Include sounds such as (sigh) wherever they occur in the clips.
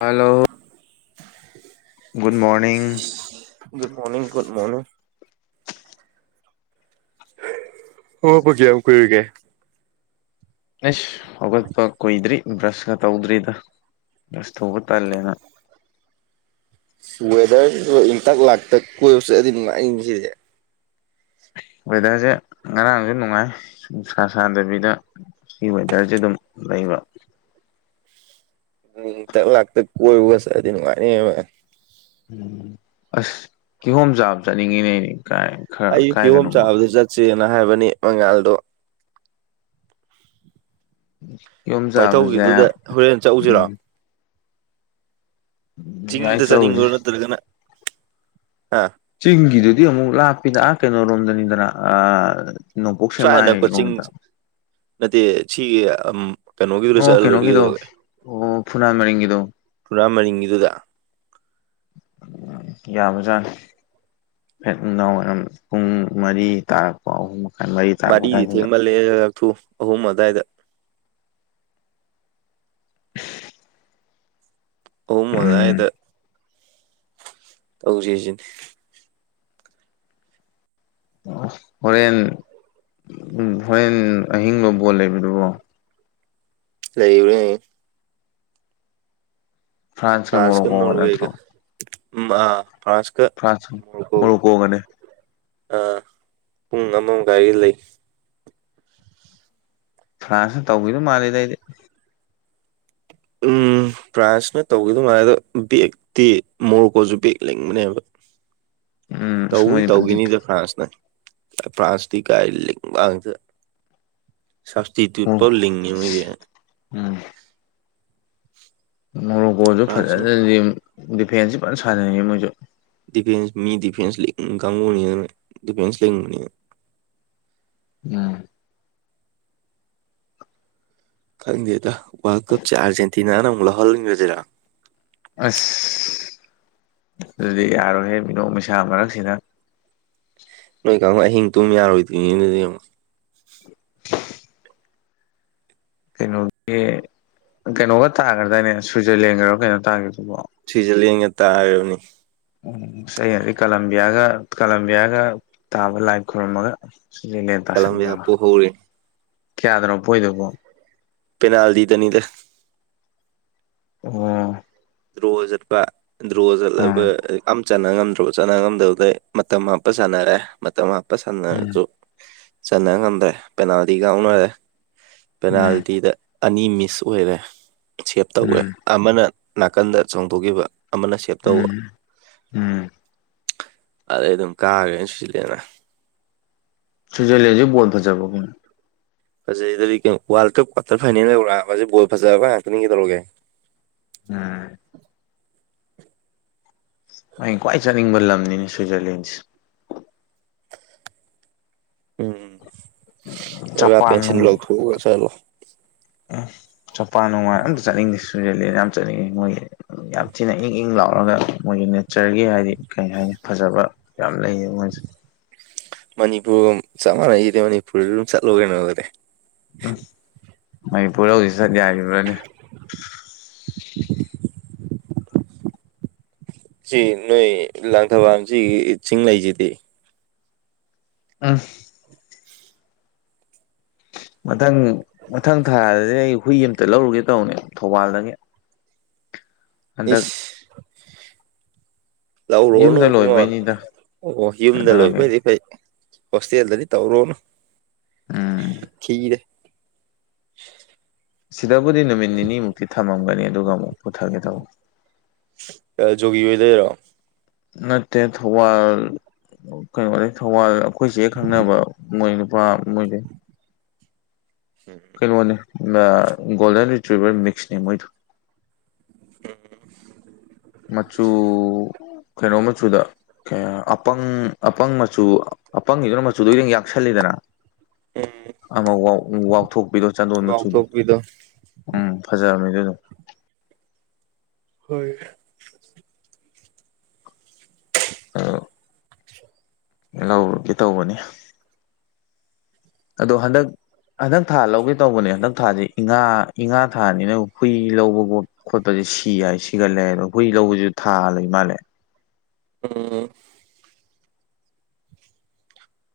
Hello good morning good morning good morning ꯑꯣ ꯄꯨ ꯀꯌꯥ ꯑꯃꯨ ꯀꯔꯒꯦ ꯑꯁ ꯍꯧꯒꯠꯄ ꯀꯨꯏꯗ꯭ꯔꯤ ꯕ꯭ꯔꯁꯀ ꯇꯧꯗ꯭ꯔꯤꯗ ꯕ꯭ꯔꯁ ꯇꯧꯕ ꯇꯜꯂꯦꯅ꯫ ꯋꯦꯗꯔꯁꯤꯁꯨ ꯏꯪꯇꯛ ꯂꯥꯛꯇꯛ ꯀꯣꯏꯕꯆꯠ ꯂꯥꯗꯤ ꯅꯨꯡꯉꯏꯅꯤꯅꯦ ꯁꯤꯗꯤ꯫ ꯋꯦꯗꯔꯁꯦ ꯉꯔꯥꯡꯁꯨ ꯅꯨꯡꯉꯥꯏꯅꯨꯡ ꯁꯥ ꯁꯥꯗꯕꯤꯗ꯫ ꯁꯤ ꯋꯦꯗꯔꯁꯦ ꯑꯗꯨꯝ ꯂꯩꯕ꯫ ꯏꯇꯛ ꯂꯥꯛꯇ ꯀꯣꯏꯕꯒ ꯆꯠꯂꯗꯤ ꯅꯨꯡꯉꯥꯏꯅꯤꯕ꯫ ꯑꯁ ꯀꯤꯍꯣꯝꯆꯥꯥꯕ ꯆꯠꯅꯤꯡꯉꯤꯅꯦ ꯑꯩꯗꯤ ꯀꯥꯏ꯫ ꯈꯔ ꯑꯩ ꯀꯤꯍꯣꯝ ꯀꯥꯏꯗꯅꯣꯃ ꯆꯥꯕꯗ ꯆꯠꯁꯦꯅ ꯍꯥꯏꯕꯅꯤ ꯃꯉꯥꯜꯗꯣ꯫ ꯌꯨꯝ꯫ ꯋꯥꯏꯊꯧꯒꯤꯗꯨꯗ ꯍꯣꯔꯦꯟ ꯆꯠꯎꯁꯤꯔꯣ꯫ ꯆꯤꯡꯤꯡꯗꯁ ꯅꯤꯡ ꯌꯥꯏꯆꯧꯁꯦ ꯑꯣꯏꯅ ꯑꯗꯨꯔꯒꯅꯥ ꯍꯥ ꯆꯤꯡꯒꯤꯗꯨꯗꯤ ꯑꯃꯨꯛ ꯂꯥꯞꯄꯤꯗ ꯀꯩꯅꯔꯣꯝꯗꯅꯤꯗꯅ ꯁ꯭ꯋꯥꯏ ꯑꯅꯛꯄ ꯆꯤꯡ ꯅꯄꯣꯛꯁꯃꯑꯗ ꯅꯠꯇꯦ ꯁꯤꯒꯤ ꯀꯩꯅꯣꯒꯤꯗꯨꯗ ꯑꯣ ꯆꯠꯂ ꯂꯣꯏꯔꯦ ꯀꯩꯅꯣꯒꯤꯗꯣ ꯀꯩꯗꯧꯔꯒꯦ ꯑꯣ ꯐꯨꯅꯥ ꯃꯔꯤꯡꯒꯤꯗꯣ ꯄꯨꯔꯥ ꯃꯔꯤꯡꯒꯤꯗꯨꯗ ꯎ ꯌꯥꯕꯖꯥꯠꯅꯤ ꯐꯦꯠ ꯅꯨꯡꯗꯥꯡꯏꯔꯝ ꯄꯨꯡ ꯃꯔꯤ ꯇꯥꯔꯛꯄ ꯑꯍꯨꯝ ꯃꯈꯥꯏ ꯃꯔꯤ ꯇꯥꯔꯛꯄ ꯃꯔꯤꯗꯤ ꯑꯗꯨꯋꯥꯏꯗꯨꯗ ꯊꯦꯡꯃꯜꯂꯦꯊꯨ ꯑꯍꯨꯝ ꯑꯗꯨꯋꯥꯏꯗ ꯑꯍꯨꯝ ꯎꯝ ꯑꯗꯥꯏꯗ ꯇꯧꯁ ꯁꯤꯅꯤ꯫ ꯍꯣꯔꯦꯟ ꯍꯣꯔꯦꯟ ꯑꯍꯤꯡ ꯂꯣ ꯕꯣꯜ ꯂꯩꯕꯗꯨꯕꯣ꯫ ꯂꯩꯕꯔꯦ꯫ ꯐ꯭ꯔꯥꯟꯁꯀ ꯐ꯭ꯔꯥꯟꯁ ꯀꯥ ꯃꯣꯔꯣꯀꯣꯒ ꯅꯣꯔꯋꯦꯒ ꯅꯠꯇ꯭ꯔꯣ ꯎꯝ ꯑꯥ ꯐ꯭ꯔꯥꯟꯁ꯫ ꯐ꯭ꯔꯥꯟꯁ ꯃꯣꯔꯣꯀꯣꯒꯅꯦ꯫ ꯑ ꯄꯨꯡ ꯑꯃꯃꯥꯏꯒꯤ ꯂꯩ꯫ ꯐ꯭ꯔꯥꯟꯁꯅ ꯇꯧꯒꯤꯗꯧ ꯃꯥꯜꯂꯤꯗ ꯑꯩꯗꯤ꯫ ꯎꯝ꯫ ꯐ꯭ꯔꯥꯟꯁꯅ ꯇꯧꯈꯤꯗꯣ ꯃꯥꯂꯦ ꯑꯗꯣ ꯕꯦꯛꯇꯤ ꯃꯣꯔꯣꯀꯣꯁꯨ ꯕꯦꯒ ꯂꯤꯡꯕꯅꯦꯕ꯫ ꯎꯝ ꯑꯁ ꯇꯧꯕꯨꯗꯤ ꯃꯣꯏꯗꯤ ꯇꯧꯈꯤꯅꯤꯗ ꯐ꯭ꯔꯥꯟꯁꯅ ꯐ꯭ꯔꯥꯟꯁꯇꯤ ꯀꯥꯏ ꯂꯤꯡꯕ ꯉꯥꯛꯇ꯫ ꯁꯞꯁꯇꯤꯇ꯭ꯌꯨꯠ ꯐꯥꯎ ꯂꯤꯡꯉꯦ ꯃꯣꯏꯁꯦ꯫ ꯎꯝ꯫ ꯃꯣꯔꯣꯀꯣꯁꯨ ꯐ꯭ꯔꯥꯟꯁꯅ ꯐꯖꯅꯗꯤ ꯗꯤꯐꯦꯟꯁꯁꯨ ꯐꯖꯅ ꯁꯥꯟꯅꯩꯌꯦ ꯃꯣꯏꯁꯨ꯫ ꯗꯤꯐꯦꯟꯁ ꯃꯤ ꯗꯤꯐꯦꯟꯁ ꯂꯤꯡ ꯀꯥꯡꯒꯨꯅꯤ ꯑꯗꯨꯅ ꯗꯤꯐꯦꯟꯁ ꯂꯤꯡꯕꯅꯦꯕ꯫ (inaudible) ꯈꯪꯗꯦꯗ ꯋꯥꯔꯜ ꯀꯞꯁꯦ ꯑꯥꯔꯖꯦꯟꯇꯤꯅꯥꯅ ꯑꯃꯨꯛ ꯂꯧꯍꯟꯈ꯭ꯔꯁꯤꯔꯥ꯫ ꯑꯁ ꯑꯗꯨꯗꯤ ꯌꯥꯔꯣꯏꯍꯦ ꯃꯤꯅꯣꯛ ꯃꯩꯁꯥ ꯃꯔꯛꯁꯤꯗ꯫ ꯅꯣꯏ ꯀꯥꯡꯒꯨ ꯑꯍꯤꯡ ꯇꯨꯝ ꯌꯥꯔꯣꯏꯗ꯭ꯔꯤ ꯑꯗꯨꯗꯤ ꯌꯦꯡꯉꯨ꯫ (unintelligible) ꯀꯩꯅꯣꯒꯤ ꯀꯩꯅꯣꯒ ꯇꯥꯒ꯭ꯔꯗꯥꯅꯦ ꯁꯨꯏꯖꯔꯂꯦꯟꯒꯔꯣ ꯀꯩꯅꯣ ꯇꯥꯒꯤꯗꯨꯕꯣ꯫ ꯁꯨꯏꯖꯔꯂꯦꯟꯒ ꯂꯦꯟ ꯇꯥꯔꯤꯕꯅꯤ꯫ ꯑꯁ ꯑꯩꯅꯗꯤ ꯀꯂꯝꯕꯤꯌꯥꯒ ꯀꯂꯝꯕꯤꯌꯥꯒ ꯇꯥꯕ ꯂꯥꯏ ꯈꯨꯔꯝꯃꯒ꯫ ꯀꯂꯥꯝꯕꯤꯌꯥ ꯄꯣꯍꯧꯔꯦ꯫ ꯀꯌꯥꯗꯅꯣ ꯄꯣꯏꯗꯨꯕꯣ꯫ ꯄꯦꯅꯥꯜꯇꯤꯗꯅꯤꯗ꯫ ꯑꯣ꯫ ꯗ꯭ꯔꯣꯆꯠꯄ ꯗ꯭ꯔꯣꯆꯠꯂꯕ ꯎꯝ ꯑꯝ꯫ ꯆꯠꯅ ꯉꯝꯗ꯭ꯔꯣ ꯆꯠꯅ ꯉꯝꯗꯕꯗꯩ ꯃꯇꯝ ꯍꯥꯞꯄ ꯁꯥꯟꯅꯔꯦ ꯃꯇꯝ ꯍꯥꯞꯄ ꯁꯥꯟꯅꯔꯁꯨ꯫ ꯆꯟꯅ ꯉꯝꯗ꯭ꯔꯦ ꯄꯦꯅꯥꯜꯇꯤ ꯀꯥꯎꯅꯔꯦ ꯎꯝ ꯄꯦꯅꯥꯜꯇꯤꯗ꯫ ꯑꯅꯤ ꯃꯤꯁ ꯑꯣꯏꯔꯦ ꯁꯦꯞ ꯇꯧꯈꯦ ꯎꯝ ꯑꯃꯅ ꯅꯥꯀꯟꯗ ꯆꯣꯡꯊꯣꯛꯈꯤꯕ꯫ ꯑꯃꯅ ꯁꯦꯞ ꯇꯧꯕ ꯎꯝ ꯎꯝ ꯎꯝ ꯑꯗꯩ ꯑꯗꯨꯝ ꯀꯥꯈ꯭ꯔꯦꯅ ꯁꯨꯏꯖꯥꯔꯂꯦꯟꯅ꯫ ꯁꯨꯏꯖꯔꯂꯦꯟ ꯍꯧꯖꯤꯛ ꯕꯣꯜ ꯐꯥꯖꯕꯔꯣ ꯀꯩꯅꯣ꯫ ꯐꯖꯩꯗꯗꯤ ꯋꯥꯔꯜ ꯀꯞ ꯀ꯭ꯋꯥꯇꯔ ꯐꯥꯏꯅꯦꯜ ꯌꯧꯔꯛꯑꯕꯁꯤ ꯕꯣꯜ ꯐꯖꯕ ꯉꯥꯛꯇꯅꯤ ꯀꯩꯇꯧꯔꯒꯦ꯫ ꯑ꯫ ꯑꯩꯅ ꯈ꯭ꯋꯥꯏ ꯆꯠꯅꯤꯡꯕ ꯂꯝꯅꯤ ꯁ꯭ꯋꯤꯖꯔꯂꯦꯟꯁꯦ ꯎꯝꯝ ꯖꯄꯥꯟ ꯆꯠꯂꯣ ꯎꯝ ꯆꯝꯄꯥꯟ ꯅꯨꯡꯉꯥꯏꯅ ꯑꯝꯇ ꯆꯠꯅꯤꯡꯗꯦꯁꯨ ꯇꯨꯔꯦꯜꯂꯦꯟ ꯌꯥꯝ ꯆꯠꯅꯤꯡꯉꯦ ꯃꯣꯏꯒꯤ ꯌꯥꯝ ꯊꯤꯅ ꯏꯪ ꯏꯪ ꯂꯥꯎꯔꯒ ꯃꯣꯏꯒꯤ ꯅꯦꯆꯔꯒꯤ ꯍꯥꯏꯗꯤ ꯀꯩ ꯍꯥꯏꯅꯤ ꯐꯖꯕ ꯌꯥꯝ ꯂꯩꯌꯦ ꯃꯣꯏꯁꯦ ꯃꯅꯤꯄꯨꯔꯒ ꯆꯞ ꯃꯥꯟꯅꯩꯗꯤ ꯃꯅꯤꯄꯨꯔꯗ ꯑꯗꯨꯝ ꯆꯠꯂꯨ ꯀꯩꯅꯣꯒꯗꯤ ꯎꯝ ꯃꯅꯤꯄꯨꯔ ꯍꯧꯖꯤꯛ ꯆꯠ ꯌꯥꯔꯤꯕ꯭ꯔꯅꯦ꯫ ꯁꯤ ꯅꯣꯏ ꯂꯥꯡꯊꯕꯥꯝ ꯁꯤꯒꯤ ꯆꯤꯡ ꯂꯩꯁꯤꯗꯤ꯫ (unintelligible) ꯃꯊꯪ ꯃꯊꯪ ꯊꯥꯗꯗꯤ ꯑꯩ ꯍꯨꯏ ꯑꯃꯇ ꯂꯧꯔꯨꯒꯦ ꯇꯧꯕꯅꯦ ꯊꯧꯕꯥꯜꯗꯒꯤ꯫ ꯍꯟꯗꯛ ꯏꯁ꯫ ꯂꯧꯔꯨꯔꯅꯨ ꯌꯨꯝꯗ ꯏꯕꯨꯡꯉꯣ ꯂꯣꯏꯕꯩꯅꯤꯗ ꯑꯣ ꯀꯩꯅꯣ ꯌꯨꯝꯗ ꯂꯣꯏꯕ ꯇꯧꯔꯒꯦ ꯑꯣꯏꯗꯤ ꯐꯩ꯫ ꯍꯣꯁꯇꯦꯜꯗꯗꯤ ꯇꯧꯔꯨꯔꯅꯨ ꯎꯝ ꯈꯤꯔꯦ꯫ ꯁꯤꯗꯕꯨꯗꯤ ꯅꯨꯃꯤꯠ ꯅꯤꯅꯤꯃꯨꯛꯇꯤ ꯊꯝꯃꯝꯒꯅꯤ ꯑꯗꯨꯒ ꯑꯃꯨꯛ ꯄꯨꯊꯒꯦ ꯇꯧꯕ ꯒꯤ ꯑꯣꯏꯗꯔꯣ ꯅꯠꯇꯦ ꯊ ꯋꯥ ꯀꯩꯅꯣꯗ ꯊꯧꯕꯥꯜ ꯑꯩꯈꯣꯏꯁꯦ ꯍꯦꯛ ꯈꯪꯅꯕ ꯃꯣꯏ ꯅꯨꯄꯥ ꯃꯣꯏꯁꯦ ꯍ ꯀꯩꯅꯣꯅꯦ ꯒꯣꯜꯗꯟ ꯔꯤꯇ꯭ꯨꯕꯔ ꯃꯤꯛꯁꯅꯦ ꯃꯣꯏꯗꯣ ꯎꯝ ꯃꯆꯨ ꯀꯩꯅꯣ ꯃꯆꯨꯗ ꯑꯄꯪ ꯑꯄꯪ ꯃꯆꯨ ꯑꯄꯪꯒꯤꯗꯨꯅ ꯃꯆꯨꯗꯣ ꯈꯤꯇꯪ ꯌꯥꯛꯁꯜꯂꯤꯗꯅ ꯎꯝ ꯑꯃ ꯋꯥꯥꯎꯊꯣꯛꯄꯤꯔꯣ ꯆꯥꯟꯗꯣꯟ ꯃꯆꯨꯗꯣ ꯉꯥꯎꯊꯣꯛꯄꯤꯗꯣ ꯎꯝ ꯐꯖꯔꯝꯅꯤ ꯑꯗꯨ ꯑꯗꯨꯝ ꯍꯣꯏ ꯑ ꯂꯧꯔꯒꯦ ꯇꯧꯕꯅꯤ ꯑꯗꯣ ꯍꯟꯗꯛ ꯍꯟꯗꯛ ꯊꯥ ꯂꯧꯒꯦ ꯇꯧꯕꯅꯦ ꯍꯟꯗꯛ ꯊꯥꯁꯦ ꯏꯉꯥ ꯏꯉꯥ ꯊꯥꯅꯤꯅ ꯍꯨꯏ ꯂꯧꯕꯒꯨꯝꯠ ꯈꯣꯠꯄꯁꯦ ꯁꯤ ꯍꯥꯏ ꯁꯤꯒꯜꯂꯦꯕ ꯍꯨꯏ ꯂꯧꯕꯁꯨ ꯊꯥ ꯂꯩ ꯃꯥꯜꯂꯦ ꯎꯝ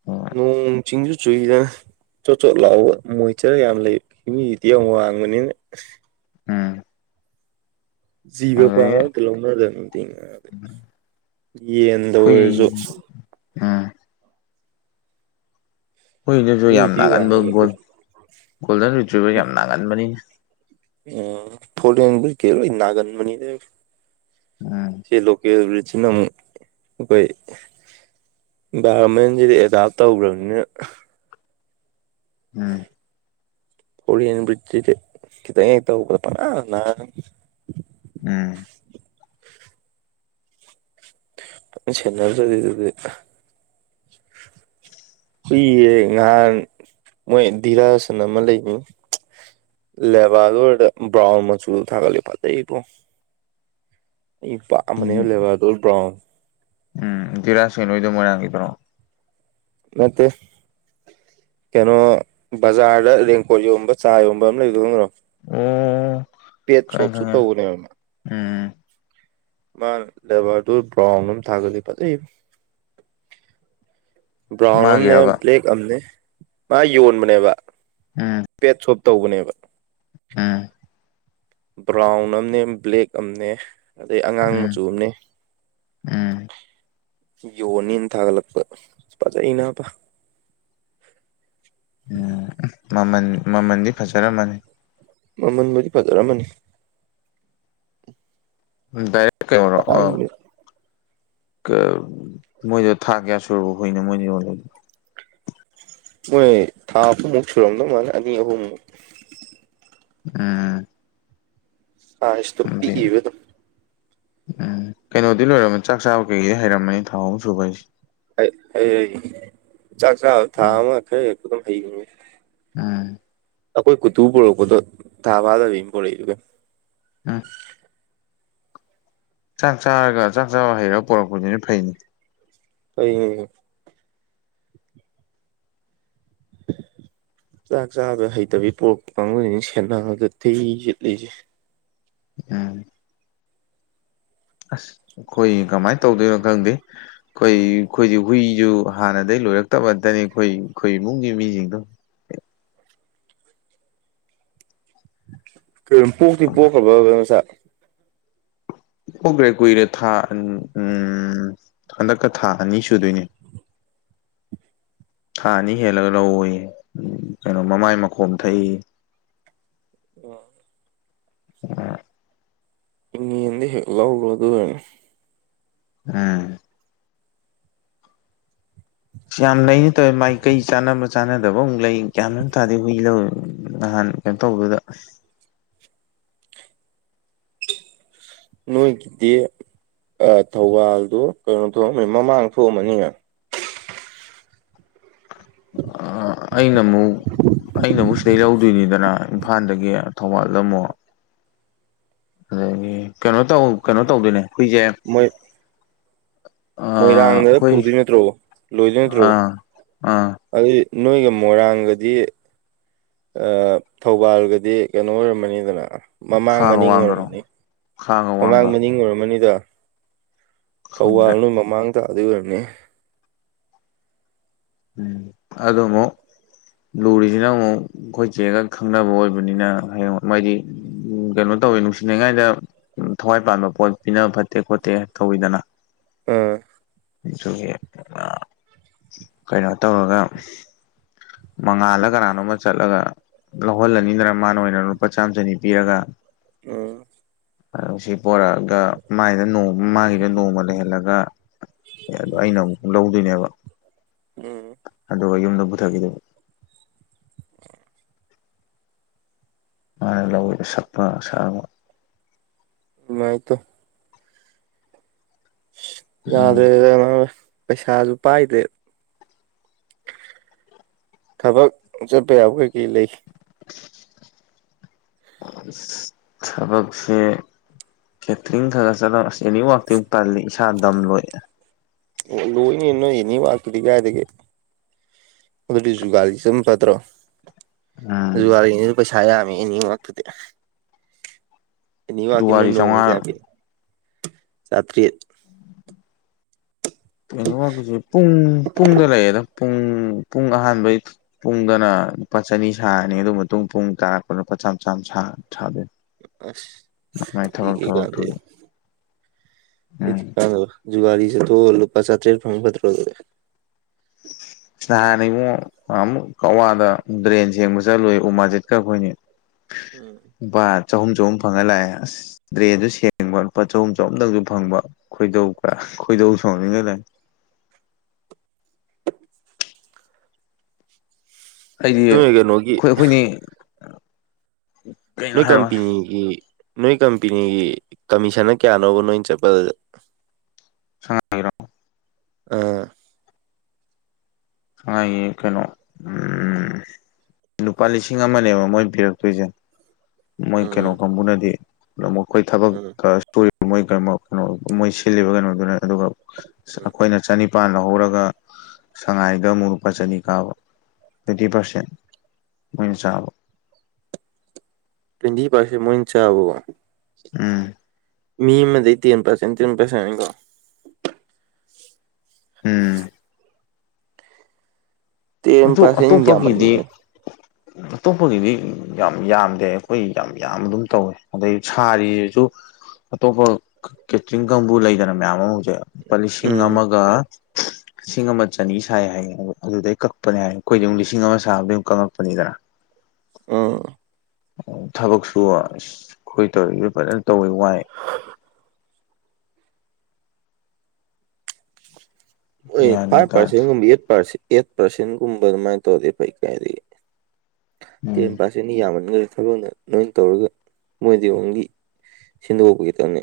ꯑꯣ ꯅꯣꯡ ꯆꯤꯡꯁꯨ ꯆꯨꯏꯗ ꯆꯣꯠ ꯆꯣꯠ ꯂꯥꯛꯕ ꯃꯣꯏ ꯆꯔ ꯌꯥꯝ ꯂꯩ ꯃꯤꯗꯤ ꯌꯥꯝ ꯋꯥꯡꯕꯅꯤꯅ ꯎꯝ ꯖꯤꯕ ꯄꯥ ꯑꯗꯒꯤ ꯉꯛꯇ ꯂꯧꯅꯗ ꯑꯗꯨꯝ ꯇꯦꯡꯉꯦ ꯌꯦꯟꯗ ꯑꯣꯏꯔꯁꯨ ꯑꯥ ꯍꯨꯏꯗꯨꯁꯨ ꯌꯥꯝ ꯍ꯭ꯌꯨꯃꯤꯗꯤꯇꯤ ꯅꯥꯒꯟꯕ ꯒꯣꯜ ꯋꯥꯡꯕꯅꯤ ꯒꯣꯜꯗꯟ ꯔꯤꯇ꯭ꯕꯔ ꯌꯥꯝ ꯅꯥꯒꯟꯕꯅꯤꯅ ꯑ ꯊ ꯀꯦꯔꯣ ꯏ ꯅꯥꯒꯟ ꯃꯅꯤꯗꯦ ꯎꯝ ꯁꯤ ꯂꯁꯤꯅ ꯑꯩꯈꯣꯏ ꯏꯟꯚꯥꯏꯔꯣꯟꯃꯦꯟꯁꯤꯗꯤ ꯑꯦꯗꯥꯞ ꯇꯧꯈ꯭ꯔꯕꯅꯤꯅ ꯎꯝ ꯍꯣꯂꯤ ꯌꯦꯟꯕꯠꯖꯦ ꯀꯈꯤꯇ ꯇꯧꯕꯗ ꯄꯅꯥ ꯅ ꯎꯝ ꯆꯟꯅꯔ ꯆꯗꯦ ꯍꯨꯏꯌꯦ ꯉꯍꯥꯟ ꯃꯣꯏ ꯗꯤꯔꯥꯁ ꯅꯥ ꯑꯃ ꯂꯩꯕꯗꯣ ꯂꯦꯕꯥꯗꯣ ꯭ꯕꯔꯥꯎꯟ ꯃꯆꯨꯗ ꯊꯒꯠꯂꯦ ꯐꯜꯖꯩ ꯄꯣ ꯏ ꯃꯅꯦ ꯎꯝ ꯂꯕ ꯑꯗꯨꯣꯕ꯭ꯔꯣ ꯎꯝ ꯖꯤꯔꯥꯥꯁꯦꯟꯣꯏꯗꯣ ꯃꯣꯏꯔꯥꯡꯒꯤꯕ꯭ꯔꯣ ꯃꯦ ꯀꯩꯅꯣ ꯕꯖꯥꯔꯗ ꯔꯦꯡꯀꯣꯠ ꯌꯣꯟꯕ ꯆꯥ ꯌꯣꯟꯕ ꯑꯃ ꯂꯩꯕꯗꯣ ꯈꯪꯗꯔꯣ ꯑꯣ ꯄꯦꯠ ꯈꯪꯉꯦ ꯁꯣꯞꯁꯨ ꯈꯪꯉꯦ ꯇꯧꯕꯅꯦ ꯃꯥ ꯎꯝ ꯃꯥ ꯂꯦꯕꯔꯗꯨ ꯕ꯭ꯔꯥꯎꯟ ꯑꯃ ꯊꯥꯒꯠꯂꯤ ꯐꯖꯩ ꯕ꯭ꯔꯥꯎꯟ ꯑꯝꯅꯦ ꯃꯥꯒꯤꯔꯕ ꯕ꯭ꯂꯦꯛ ꯑꯝꯅꯦ ꯃꯥ ꯌꯣꯟꯕꯅꯦꯕ ꯎꯝ ꯄꯦꯠ ꯁ‌ꯣꯞ ꯇꯧꯕꯅꯦꯕ ꯎꯝ ꯕ꯭ꯔꯥꯎꯟ ꯑꯅꯦ ꯕ꯭ꯂꯦꯛ ꯑꯅꯦ ꯑꯗꯩ ꯑꯉꯥꯡ ꯎꯝ ꯃꯆꯨ ꯑꯝꯅꯦ ꯎꯝ ꯌꯣꯅꯤꯅ ꯊꯥꯒꯠꯂꯛꯄ ꯐꯖꯩꯩꯅ ꯎꯝ ꯃꯃꯜ ꯃꯃꯜꯗꯤ ꯐꯖꯔꯝꯃꯅꯤ ꯃꯃꯟꯕꯨꯗꯤ ꯐꯖꯔꯝꯃꯅꯤ ꯗꯥꯏꯔ ꯀꯔꯣ ꯑ ꯇꯥꯡꯉꯤ ꯃꯣꯏꯗ‌ꯣ ꯊꯥ ꯀꯌꯥ ꯁꯨꯔꯕ ꯍꯨꯏꯅ‌ꯣ ꯃꯣꯏꯅ ꯌꯣꯜꯂꯤꯗ‌ꯣ ꯃꯣꯏ ꯊꯥ ꯑꯍꯨꯝꯃꯨꯛ ꯁꯨꯔꯝꯗꯧ ꯃꯥꯜ ꯑꯅꯤ ꯑꯍꯨꯝꯃꯨꯛ ꯎꯝ (unintelligible) ꯇ‌ꯣ ꯄꯤꯛꯏꯕ ꯑꯗꯨꯝ ꯎꯝ ꯀꯩꯅꯣꯗꯤ ꯂꯣꯏꯔꯝꯃ ꯆꯥꯛ ꯆꯥꯕ ꯀꯩꯗꯤ ꯍꯩꯔꯝꯃꯅꯤ ꯊꯥ ꯑꯍꯨꯝ ꯁꯨꯕ ꯍꯥꯏꯁꯦ ꯍꯩ ꯍꯩ ꯆꯥꯛ ꯆꯥꯕ ꯊꯥ ꯎꯝ ꯑꯝ ꯈꯔ ꯍ‌ꯦꯜꯂꯛꯄꯗ ꯗꯨꯝ ꯍꯩꯕꯅ‌ꯦ ꯎꯝ ꯑꯩꯈꯣꯏ ꯀꯨꯇꯨ ꯄꯨꯔꯛꯄꯗꯣ ꯊꯥ ꯐꯥꯗꯕꯤ ꯄꯔꯛꯏꯗꯨ ꯀꯩ (unintelligible) ꯎꯝ ꯆꯥꯛ ꯆꯥꯔꯒ ꯆꯥꯛ ꯆꯥꯕ ꯍꯩꯔꯒ ꯄꯣꯔꯛꯄꯗꯨꯅ ꯐꯩꯅꯤ ꯐꯩꯑꯦ ꯆꯥꯛ ꯆꯥꯕ ꯍꯩꯇꯕꯤ ꯄꯣꯔꯛꯄ ꯀꯥꯡꯕꯨꯁꯤꯅ‌ꯦ ꯁꯦꯟꯅꯕꯗ ꯊꯤ ꯆꯤꯠꯂꯤꯁꯦ ꯎꯝ ꯑꯁ ꯑꯩꯈꯣꯏ ꯀꯃꯥꯏ ꯇꯧꯗꯣꯏꯅꯣ ꯈꯪꯗꯦ ꯑꯩꯈꯣꯏ ꯑꯩꯈꯣꯏꯗꯤ ꯍꯨꯏꯁꯨ ꯍꯥꯟꯅꯗꯒꯤ ꯂꯣꯏꯔꯛꯇꯕ ꯉꯥꯇꯅꯤ ꯑꯩꯈꯣꯏ ꯑꯩꯈꯣꯏ ꯏꯃꯨꯡꯒꯤ ꯃꯤꯁꯤꯡꯗꯣ ꯀꯩꯅ‌ꯣ ꯄꯣꯛꯇꯤ ꯄꯣꯛꯈ꯭ꯔꯕꯕ ꯃꯆꯥ ꯄ‌ꯣꯛꯈ꯭ꯔꯦ ꯀꯨꯏꯔꯦ ꯊꯥ ꯎꯝ ꯍꯟꯗꯛꯀ ꯊꯥ ꯑꯅꯤ ꯁꯨꯗꯣꯏꯅꯦ ꯊꯥ ꯑꯅꯤ ꯍꯦꯜꯂꯒ ꯂꯧꯋ‌ꯣꯌꯦ ꯀꯩꯅꯣ ꯃꯃꯥꯏ ꯃꯈꯣꯝ ꯊꯛꯏ ꯑꯣ (unintelligible) ꯏꯉ‌ꯦꯟꯗ ꯍꯦꯛ ꯂꯧꯔꯣ ꯑꯗꯨꯏ ꯑꯣꯏꯔꯅ ꯎꯝ ꯌꯥꯝ ꯂꯩꯅ ꯇꯧꯋꯦ ꯃꯥꯏꯀꯩ ꯆꯥꯟꯅꯕ ꯆꯥꯟꯅꯗꯕ ꯑꯃꯨꯛ ꯂꯩ ꯒ꯭ꯌꯥꯟꯃ‌‌ꯦꯟ ꯑꯝꯇꯥꯗꯦ ꯍꯨꯏ ꯂꯧꯔꯨ ꯅꯍꯥꯟ ꯀꯩꯝ ꯇꯧꯕꯗꯨꯗ ꯅꯣꯏꯒꯤꯗꯤ ꯑꯥ ꯊꯧꯕꯥꯜꯗꯨ ꯀꯩꯅꯣ ꯊꯣꯛꯑꯝꯃ ꯃꯃꯥꯡ ꯊꯣꯛꯑꯝꯃꯅꯤꯅꯦ (unintelligible) ꯑꯩꯅ ꯑꯃꯨꯛ ꯑꯩꯅ ꯑꯃꯨꯛ ꯁꯤꯗꯩ ꯂꯧꯗꯣꯏꯅꯤꯗꯅ ꯏꯝꯐꯥꯜꯗꯒꯤ ꯊꯧꯕꯥꯜꯗ ꯑꯃꯨꯛ ꯑꯗꯒꯤ ꯀꯩꯅꯣ ꯇꯧ ꯀꯩꯅꯣ ꯇꯧꯗꯣꯏꯅꯦ ꯍꯨꯏꯁꯦ ꯃꯣꯏ ꯃꯣꯏꯔꯥꯡꯗ ꯑꯩꯈꯣꯏ ꯄꯨꯗꯣꯏ ꯅꯠꯇ꯭ꯔꯣ ꯂꯣꯏꯗꯣꯏ ꯅꯠꯇ꯭ꯔꯣ ꯑꯥ ꯑꯥ ꯑꯗꯨꯏ ꯅꯣꯏꯒ ꯃꯣꯏꯔꯥꯡꯒꯗꯤ ꯑꯥ ꯊꯧꯕꯥꯜꯒꯗꯤ ꯀꯩꯅꯣ ꯑꯣꯏꯔꯝꯃꯅꯤꯗꯅ ꯃꯃꯥꯡ ꯈꯥꯒ ꯃꯅꯤꯡ ꯋꯥꯡꯒꯔꯣ ꯑꯣꯏꯔꯝꯃꯅꯤ ꯈꯥꯒ ꯃꯃꯥꯡ ꯋꯥꯡꯒ ꯃꯅꯤꯡ ꯑꯣꯏꯔꯝꯃꯅꯤꯗ ꯈꯪꯗꯦ ꯊꯧꯕꯥꯜ ꯅꯣꯏ ꯃꯃꯥꯡ ꯇꯥꯗ‌ꯣꯏ ꯑꯣꯏꯔꯝꯅꯤ ꯎꯝ ꯑꯗꯨꯃꯨꯛ ꯂꯨꯔꯤꯁꯤꯅ ꯑꯃꯨꯛ ꯑꯩꯈꯣꯏ ꯆꯦꯛꯒ ꯈꯪꯅꯕ ꯑꯣꯏꯕꯅꯤꯅ ꯍꯌꯦꯡ ꯃꯣꯏꯗꯤ ꯎꯝ ꯀꯩꯅꯣ ꯇꯧꯋꯦ ꯅꯨꯡꯁꯤꯅꯤꯉꯥꯏꯗ ꯊꯋꯥꯏ ꯄꯥꯟꯕ ꯄꯣꯠ ꯄꯤꯅꯕ ꯐꯠꯇꯦ ꯈꯣꯠꯇꯦ ꯇꯧꯋꯤꯗꯅ ꯎꯝ (unintelligible) ꯀꯩꯅꯣ ꯇꯧꯔꯒ ꯃꯉꯥꯜꯂ ꯀꯅꯥꯅꯣꯝꯃ ꯆꯠꯂꯒ ꯂꯧꯍꯜꯂꯅꯤꯗꯅ ꯃꯥꯅ ꯑꯣꯏꯅ ꯂꯨꯄꯥ ꯆꯥꯝꯃ ꯆꯅꯤ ꯄꯤꯔꯒ ꯑꯣ ꯑꯗꯣ ꯁꯤ ꯄꯣꯔꯛꯑꯒ ꯃꯥꯏꯗ ꯅꯣꯡꯃ ꯃꯥꯒꯤꯗ ꯅꯣꯡꯃ ꯂꯩꯍꯜꯂꯒ ꯑꯦ ꯑꯗꯨ ꯑꯩꯅ ꯑꯃꯨꯛ ꯂꯧꯗꯣꯏꯅꯦꯕ ꯎꯝ (unintelligible) ꯌꯨꯝꯗ ꯄꯨꯊꯈꯤꯗꯨꯏ ꯃꯥ ꯂꯧꯋ‌ꯦ ꯁꯛꯇꯥ ꯑꯁꯥꯡꯕ ꯃꯥꯏꯇꯣ ꯎꯝ ꯌꯥꯗ꯭ꯔꯦ (unintelligible) ꯄꯩꯁꯥꯁꯨ ꯄꯥꯏꯗꯦ ꯊꯕꯛ ꯆꯠꯄ ꯌꯥꯕ ꯀꯩ ꯀꯩ ꯂꯩ (inaudible) ꯊꯕꯛꯁꯦ ꯀꯦꯇꯔꯤꯡ ꯈꯔ ꯆꯠꯂ ꯑꯁ ꯑꯦꯅꯤ ꯋꯥꯛꯇꯤꯡ ꯇꯜꯂꯦ ꯏꯁꯥ ꯗꯝ ꯂꯣꯏ ꯑꯣ ꯂꯣꯏꯅ ꯅꯣꯏ ꯑꯦꯅꯤ ꯋꯥꯀꯤꯗꯤꯒꯗꯒꯦ ꯑꯗꯨꯗꯤ ꯖꯨꯒꯥꯂꯤꯁꯨ ꯑꯗꯨꯝ ꯐꯠꯇ꯭ꯔꯣ ꯎꯝ ꯖꯨꯒꯥꯔꯤꯅꯤꯁꯨ ꯄꯩꯁꯥ ꯌꯥꯝꯃꯦ ꯑꯦꯅꯤꯃꯛꯇꯨꯗꯤ ꯑꯦꯅꯤ ꯋꯥꯛꯀꯤꯅ ꯖꯨꯋꯥꯔꯤ ꯅꯣꯡꯃꯗ ꯀꯌꯥ ꯆꯥꯝꯃꯉꯥ ꯄꯤ ꯆꯥꯇꯔꯦꯠ ꯀꯩꯅꯣꯁ ꯄꯨꯡ ꯄꯨꯡꯗ ꯂꯩꯌꯦꯗ ꯄꯨꯡ ꯄꯨꯡ ꯑꯍꯥꯟꯕꯩ ꯄꯨꯡꯗꯅ ꯂꯨꯄꯥ ꯆꯅꯤ ꯁꯥꯔꯅꯤ ꯑꯗꯨ ꯃꯇꯨꯡ ꯄꯨꯡ ꯇꯥꯔꯛꯄꯗꯅꯄꯥ ꯆꯥꯝ ꯆꯥꯝ ꯁꯥꯗꯣꯏ ꯑꯁ ꯃꯥꯏ ꯃꯥꯏ (unintelligible) ꯊꯕꯛ ꯊꯕꯛ ꯊꯨꯕ ꯎꯝ ꯖꯨꯒꯥꯔꯤ ꯆꯠꯊꯣꯛꯑꯒ ꯂꯨꯄꯥ ꯆꯥꯇ꯭ꯔꯦꯠ ꯐꯪꯒꯗ꯭ꯔꯣꯗꯦ ꯅꯍꯥꯟꯅꯤ ꯏꯉꯛ ꯑꯃꯨꯛ ꯀꯛꯋꯥꯗ ꯗ꯭ꯔꯦꯟ ꯁꯦꯡꯕ ꯆꯠꯂꯨꯏ ꯎꯃꯖꯤꯠꯀ ꯑꯩꯈꯣꯏꯅꯤ ꯎꯝ ꯆꯍꯨꯝ ꯆꯍꯨꯝ ꯐꯪꯉ ꯂꯥꯛꯑꯦ ꯑꯁ ꯇ꯭ꯔꯦꯁꯨ ꯁꯦꯡꯕ ꯂꯨꯄꯥ ꯆꯍꯨꯝ ꯆꯍꯨꯝꯗꯪꯁꯨ ꯐꯪꯕ ꯈꯣꯏꯗꯧ ꯈ ꯈꯣꯏꯗꯧ ꯁꯣꯡꯅꯤꯡꯉꯥꯏ ꯂ ꯑꯩꯗꯤ ꯅꯣꯏ ꯀꯩꯅꯣꯒꯤ ꯈꯣꯏ ꯑꯩꯈꯣꯏꯅꯤ ꯀꯩꯅꯣ ꯅꯣꯏ ꯍꯥꯏꯔꯛꯑꯣ ꯀꯝꯄꯅꯤꯒꯤ ꯅꯣꯏ ꯀꯝꯄꯅꯤꯒꯤ ꯀꯃꯤꯁꯟꯅ ꯀꯌꯥꯅꯣꯕ ꯅꯣꯏ ꯆꯠꯄꯗ ꯁꯉꯥꯏꯒꯤꯔꯣ ꯑꯥ ꯁꯉꯥꯏꯒꯤ ꯀꯩꯅꯣ ꯂꯨꯄꯥ ꯂꯤꯁꯤꯡ ꯑꯃꯅꯦꯕ ꯃꯣꯏ ꯄꯤꯔꯛꯇꯣꯏꯁꯦ ꯃꯣꯏ ꯀꯩꯅꯣ ꯎꯝ ꯀꯥꯡꯕꯨꯅꯗꯤ ꯑꯩꯈꯣꯏ ꯊꯕꯛ ꯎꯝ ꯔꯤꯕ ꯃꯣꯏ ꯀꯩꯅꯣ ꯃꯣꯏ ꯁꯤꯜꯂꯤꯕ ꯀꯩꯅꯣꯗꯨꯅ ꯑꯗꯨꯒ ꯎꯝ ꯑꯩꯈꯣꯏꯅ ꯆꯅꯤꯡ ꯨꯄꯥꯥꯟ ꯂꯧꯍꯧꯔꯒ ꯁꯉꯥꯏꯗ ꯑꯃꯨꯛ ꯂꯨꯄꯥ ꯆꯅꯤ ꯀꯥꯕ ꯇ꯭ꯋꯦꯟꯇꯤ ꯄꯥꯔꯁꯦꯟ ꯃꯣꯏꯅ ꯆꯥꯕ ꯄꯦꯟꯗꯤ ꯄꯥꯔꯁꯦꯟ ꯃꯣꯏ ꯆꯥꯕꯣ ꯑꯝ ꯃꯤ ꯑꯃꯗꯒꯤ ꯇꯦꯟ ꯄꯁ ꯇꯦꯟ ꯄꯥꯏꯁꯥꯅꯤꯀꯣ ꯎꯝ ꯇ ꯑꯗꯨ ꯄꯥꯔꯁꯦꯟ ꯑꯇꯣꯞꯄꯒꯤꯗꯤ ꯌꯥꯃꯟꯒꯔꯦꯗ ꯑꯇꯣꯞꯄꯒꯤꯗꯤ ꯌꯥꯝ ꯌꯥꯝꯗꯦ ꯑꯩꯈꯣꯏ ꯌꯥꯝ ꯌꯥꯝꯕ ꯑꯗꯨꯝ ꯇꯧꯋꯦ ꯑꯗꯩ ꯁꯥꯔꯤꯁꯤꯁꯨ ꯑꯇꯣꯞꯄ ꯈ ꯀꯦꯇ꯭ꯔꯤꯡ ꯀꯥꯡꯒꯨ ꯂꯩꯗꯅ ꯃꯌꯥꯝ ꯑꯃ ꯍꯧꯖꯤꯛ ꯂꯨꯄꯥ ꯂꯤꯁꯤꯡ ꯎꯝ ꯑꯃꯒ ꯂꯤꯁꯤꯡ ꯑꯃ ꯆꯅꯤ ꯁꯥꯏ ꯍꯥꯏꯌꯦ ꯑꯗꯨ ꯑꯗꯨꯗꯩ ꯀꯛ ꯀꯄꯅꯤ ꯍꯥꯏꯔ ꯑꯩꯈꯣꯏꯗꯤ ꯑꯃꯛ ꯂꯤꯁꯤꯡ ꯑꯃ ꯁꯥꯕꯗ ꯑꯗꯨꯝ ꯀꯪꯉꯛꯄꯅꯤꯗꯅ ꯑꯝ ꯊꯕꯛꯁꯨ ꯑꯁ ꯑꯩꯈꯣꯏ ꯇꯧ ꯐꯖꯅ ꯇꯧꯋꯤ ꯋꯥꯏ (unintelligible) (inaudible) ꯑꯦ ꯒ꯭ꯌꯥꯟꯒ ꯐꯥꯏꯚ ꯇꯥꯗꯦ ꯄꯥ꯭ꯔꯁꯦꯟꯒꯨꯝꯕ ꯑꯦꯠ ꯄ꯭ꯥꯔꯁ‌ꯦꯟ ꯑꯦꯠ ꯄꯥꯔꯁꯦꯟꯒꯨꯝꯕ ꯑꯗꯨꯃꯥꯏꯅ ꯇꯧꯔꯐꯩ ꯀꯥꯏꯗꯤ ꯎꯝ ꯇ‌ꯦꯟ ꯄꯥꯁ ꯆꯟꯅꯤ ꯌꯥꯝꯃꯟꯈ꯭ꯔꯦ ꯊꯥꯕꯛꯅ ꯅꯣꯏꯅ ꯇꯧꯔꯒ ꯃꯣꯏꯗꯤ ꯑ‌ꯣꯡꯂꯤ ꯁꯤꯟꯗꯣꯛꯄ ꯈꯛꯇꯪꯅꯦ